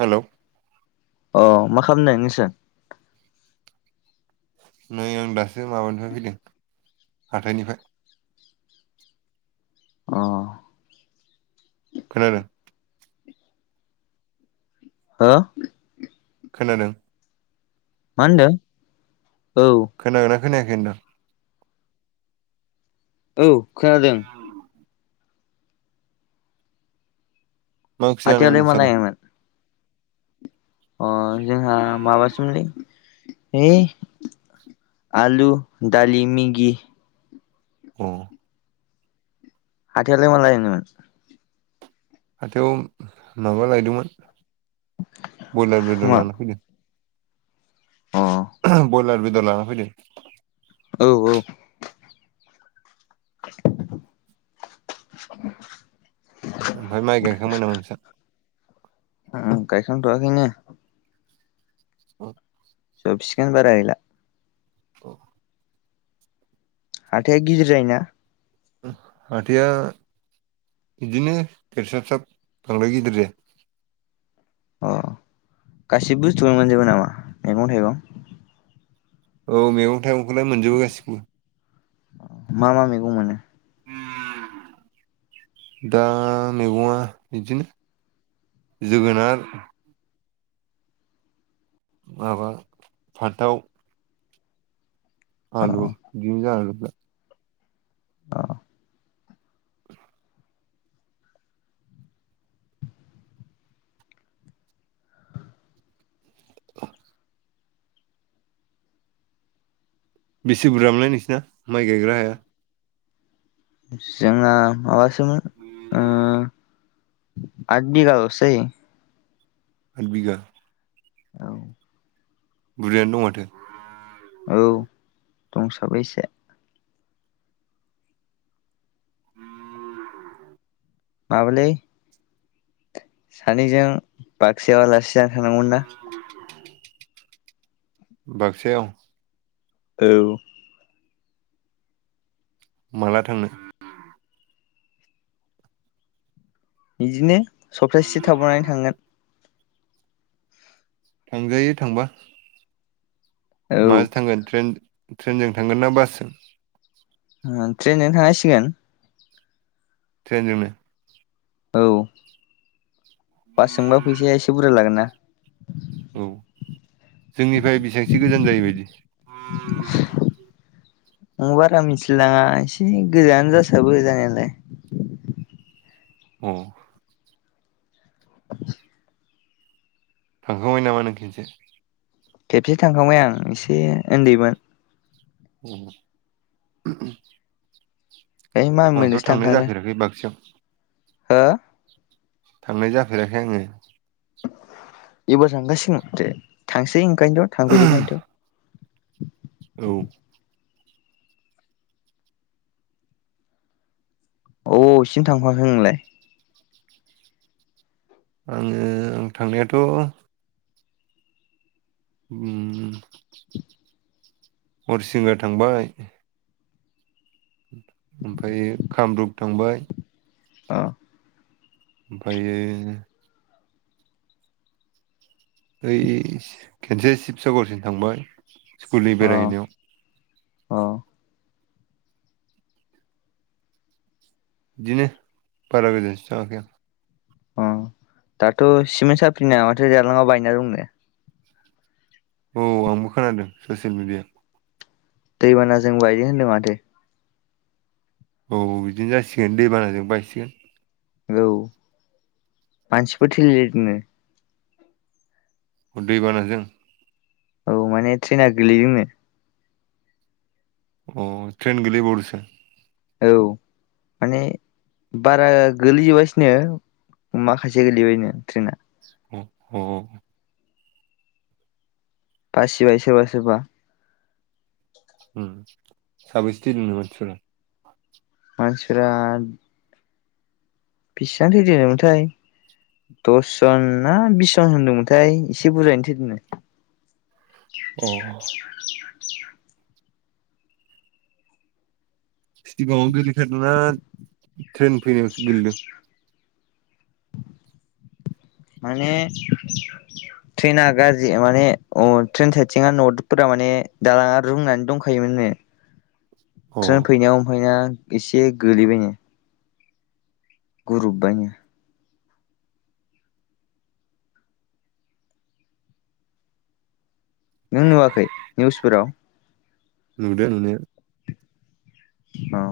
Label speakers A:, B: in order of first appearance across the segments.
A: Hello.
B: अ मा खालामदो नोसो?
A: नै आं दासो माबानिफाय फैदों हाथाइनिफाय।
B: औ।
A: खोनादों।
B: ओ।
A: खोनादों।
B: मानदों औ।
A: खोनायाखैनोदां।
B: औ खोनादों।
A: मा ओंख्रि जानायमोन
B: हाथायावलाय मा
A: नोंसालाय?
B: लायमोन अ जोंहा माबासोमोनलै। एइ आलु दालि मेगि।
A: अ।
B: हाथायालाय मा लायनामोन?
A: हाथायाव माबा लायदोंमोन बयलार बेदर
B: मा
A: लाना फैदों।
B: अ
A: बयलार बेदर लाना फैदों।
B: औ औ। [inaudible]
A: ओमफाय माइ गायखांबाय नामा नोंसा?
B: उम गायखां थ'आखैनो।
A: [unintelligible]
B: जोबसिगोन बारा गैला।
A: औ।
B: हाथाया गिदिर जायोना?
A: हाथाया बिदिनो फेरसाब साब बांद्राइ गिदिर जाता।
B: अ गासैबो बुस्थुखौनो मोनजोबो नामा मैगं थाइगं?
A: औ मैगं थाइगंखौलाइ मोनजोबो गासिखौबो
B: मा मा मैगं मोनो? [inaudible]
A: दा मैगङा बिदिनो जोगोनार माबा फान्थाव
B: अ
A: आलु [unintelligible]
B: औ।
A: बेसे बुरजामोनलाय नोंसिना माइ गायग्रा हाया?
B: जोंहा माबासोमोन ओ आद बिगाल'सो जायो।
A: आद बिघा
B: औ।
A: बुरजायानो दं माथो।
B: औ दंसाबो एसे माबालै सानैजों बाकसायाव आलासि जानो थानांगौमोन ना।
A: बाकसायाव
B: औ।
A: माला थांनो?
B: बिदिनो सप्तासे थाबावनानै थांगोन।
A: थांजायो थांबा
B: औ
A: माजों थांगोन ट्रेन ट्रेनजों थांगोन ना बासजों?
B: ओ ट्रेनजोंनो थांनांसिगोन।
A: ट्रेनजोंनो?
B: औ बासजोंबा फैसाया एसे बुरजा लागोन ना?
A: औ जोंनिफ्राय बेसेबांसो गोजान जायो बायदि
B: [unintelligible] बारा मिथिलाइ लाङा एसे गोजानानो जासाबो जानायालाय।
A: औ।
B: [inaudible]
A: थांखांबाय नामा नों खेनसे?
B: खेबसे थांखांबाय आं एसे उन्दैमोन।
A: अ।
B: ओइ
A: आंथ'
B: मामिमोनजोंसो
A: थांनाय जाफेराखै बाक्सायाव
B: हा?
A: थांनाय जाफेराखै आङो।
B: एबार थांगासिनो दे थांसै ओंखायनोथ' थांफेरैखायनोथ'।
A: औ।
B: औ अबेसिम थांफाखो नोंलाय?
A: आङो आं थांनायाथ' उम हरिसिंगा थांबाय ओमफ्राय कामरुप थांबाय
B: औ।
A: ओमफ्रायो बै खनसे शिबसागरसिम थांबाय स्कुलनि बेरायहैनायाव।
B: औ।
A: बिदिनो बारा गोजानसिम थाङाखै आं।
B: अ दाथ' सिमेन्ट साफ्रि ना माथो दालाङाव बायना दंनो?
A: औ आंबो खोनादों ससियेल मिडियाव।
B: दैबानाजों बायदो होनदों माथो।
A: औ बिदिनो जासिगोन दैबानाजों बायसिगोन।
B: औ मानसिफोर थैलाय लायदोनो।
A: अ दैबानाजों?
B: औ माने ट्रेना गोलैदोंनो।
A: अ ट्रेन गोलैबावदोसो?
B: औ माने बारा गोलैजोबासिनो माखासे गोलैबायनो ट्रेना।
A: अ
B: बासिबाय सोरबा सोरबा
A: उम साबैसे थैदोनो मानसिफ्रा?
B: मानसिफोरा बेसां थैदो दसजन ना बिस जन
A: अ सिगाङावनो गोलैखादों ना ट्रेन फैनायावसो गोलैदों?
B: माने ट्रेना गाज्रि माने अ ट्रेन साइथिंआ नदफोरा माने दालाङा रूंनानै दंखायोमोन। नो
A: अ
B: ट्रेन फैनायाव ओमफ्राय ना एसे गोलैबायनो गुरुबबायनो नों नुवाखै निउसफोराव
A: नुदो नुनाया।
B: औ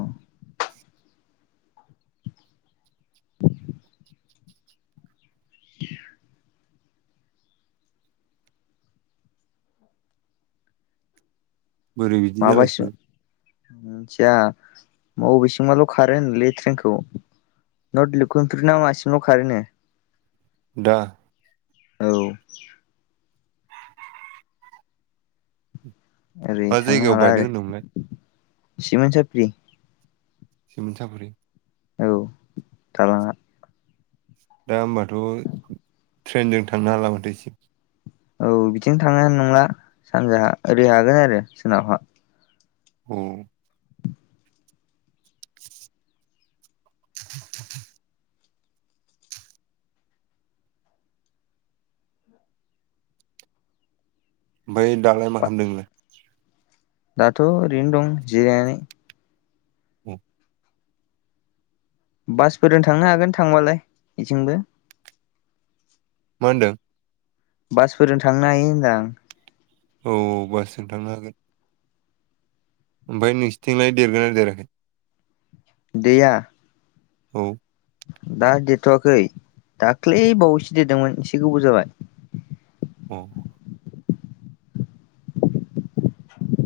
A: बोरै बिदि
B: माबासिम
A: जालायखो?
B: मिथिया बबे सिंबाल' खारो होनलै ट्रेनखौ [unintelligible] मासिमल' खारो नो
A: दा
B: औ ओरै
A: मा
B: थांनो
A: जायगायाव
B: हाला
A: बायदों
B: आरो
A: होनदोंमोनलाय
B: सिमोनसाफ्रि
A: सिमोनसापरि
B: औ दालाङा
A: दा होमबाथ' ट्रेनजों थांनो हाला माथो इथि
B: औ बिथिं थांनो हानाय नंला सानजाहा ओरै हागोन आरो सोनाबहा
A: अ [unintelligible] ओमफ्राय दालाय मा खालामदों नोंलाय?
B: दाथ' ओरैनो दं जिरायनानै
A: औ
B: बासफोरजों थांनो हागोन थांबालाय बेथिंबो
A: मा होनदों?
B: बासफोरजों थांनो हायो होनदां
A: औ औ बासजों थांनो हागोन। ओमफ्राय नोंसिथिंलाय देरगोना देराखै?
B: दैया
A: औ
B: दा देरथ'वाखै दाख्लै बावैसो देरदोंमोन एसे गोबाव जाबाय।
A: औ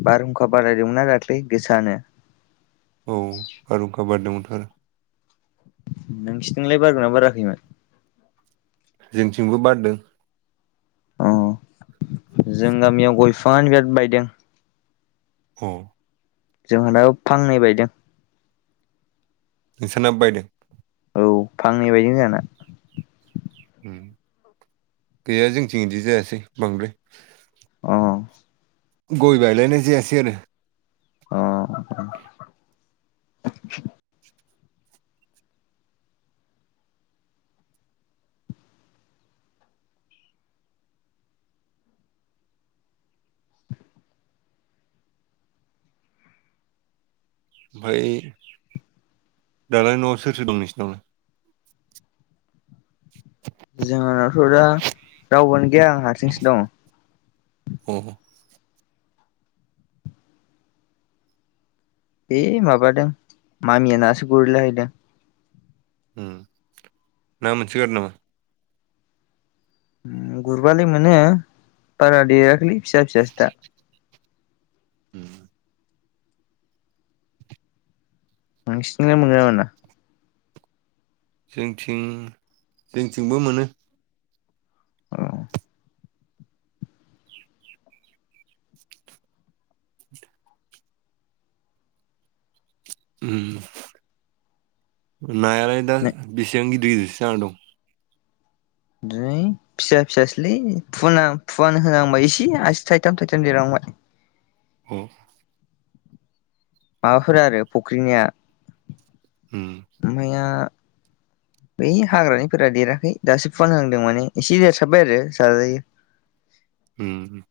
B: बारहुंखा बारलायदोंमोनना दाख्लै गोसानो।
A: औ बारहुंखा बारदोंमोनथ' आरो
B: नोंसोर निलाय बारगोना बाराखैमोन?
A: जोंनिथिंबो बारदों।
B: अ जों गामियाव गय बिफाङानो बिराद बायदों।
A: अ
B: जोंहानाबो फांनै बायदों।
A: नोंसानाबो बायदों?
B: औ फांनै बायदै जोंहाना।
A: उम गैया जोंनिथिं बिदि जायासै बांद्राय।
B: अ
A: गय बायलायनाय जायासै आरो।
B: अ [unintelligible]
A: ओमफ्राय दालाय न'आव सोर सोर दं नोंसिनावलाय?
B: [inaudible] जोंहाथ' दा रावबोयानो गैया आं हारसिंसो दङ।
A: औ।
B: ऐ माबादों मामिया नासो गुरैलाहैदों।
A: ना मोनसोगारो नामा?
B: गुरबालाय मोनो बारा देराखैलै फिसा फिसासो दा।
A: [unintelligible]
B: नोंसिनिजोंलाय मोनगोना मोना?
A: जोंनिथिं जोंनिथिंबो मोनो।
B: मोना
A: नायालाय दा
B: औ
A: बिसिबां गिद जाना दं।
B: दै [unintelligible] फिसा फिसासोलै फुवाना फुवान होहांबाय इसे आसि थाइथाम थाइथाम देरहांबाय।
A: औ
B: माबाफोर आरो फुख्रिनिया
A: उम
B: बै हाग्रानिफोरा देराखै दासो फानहांदों माने एसे देरसाबबाय आरो जाजायो [inaudible]
A: उम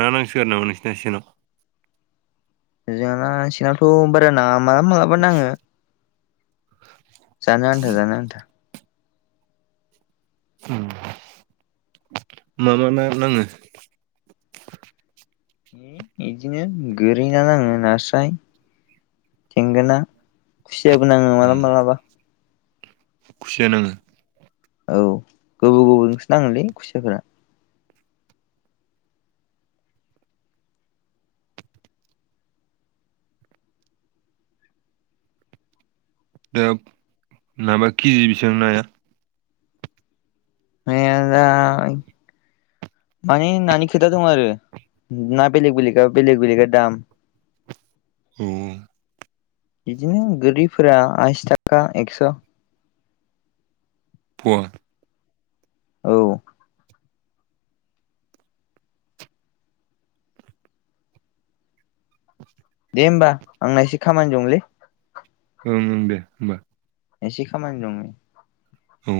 A: ना नांसिगोन नामा नोंसिना सेनाव
B: जोंना सेनाावथ' बारा नांङा मालाबा मालाबा नाङो जानो आन्था जानो आन्था
A: मा मा ना नाङो
B: है बिदिनो गोरै ना नाङो नास्राय थेंगोना खुसियाबो नाङो
A: उम
B: मालाबा मालाबा
A: खुसिया नाङो
B: औ गोबाव गोबावजोंसो नांङोलै खुसियाफोरा
A: दा माबा केजि बेसेबां नाया
B: नाया दा माने नानि खोथा दं आरो ना बेलेग बेलेगा बेलेग बेलेगा दाम [inaudible]
A: अ
B: बिदिनो गोरिफोरा आसि थाखा एक्स'
A: पवा
B: औ। दे होमबा आंना एसे खामानि दंलै
A: ओं ओं दे होमबा।
B: एसे खामानि दं नै।
A: औ।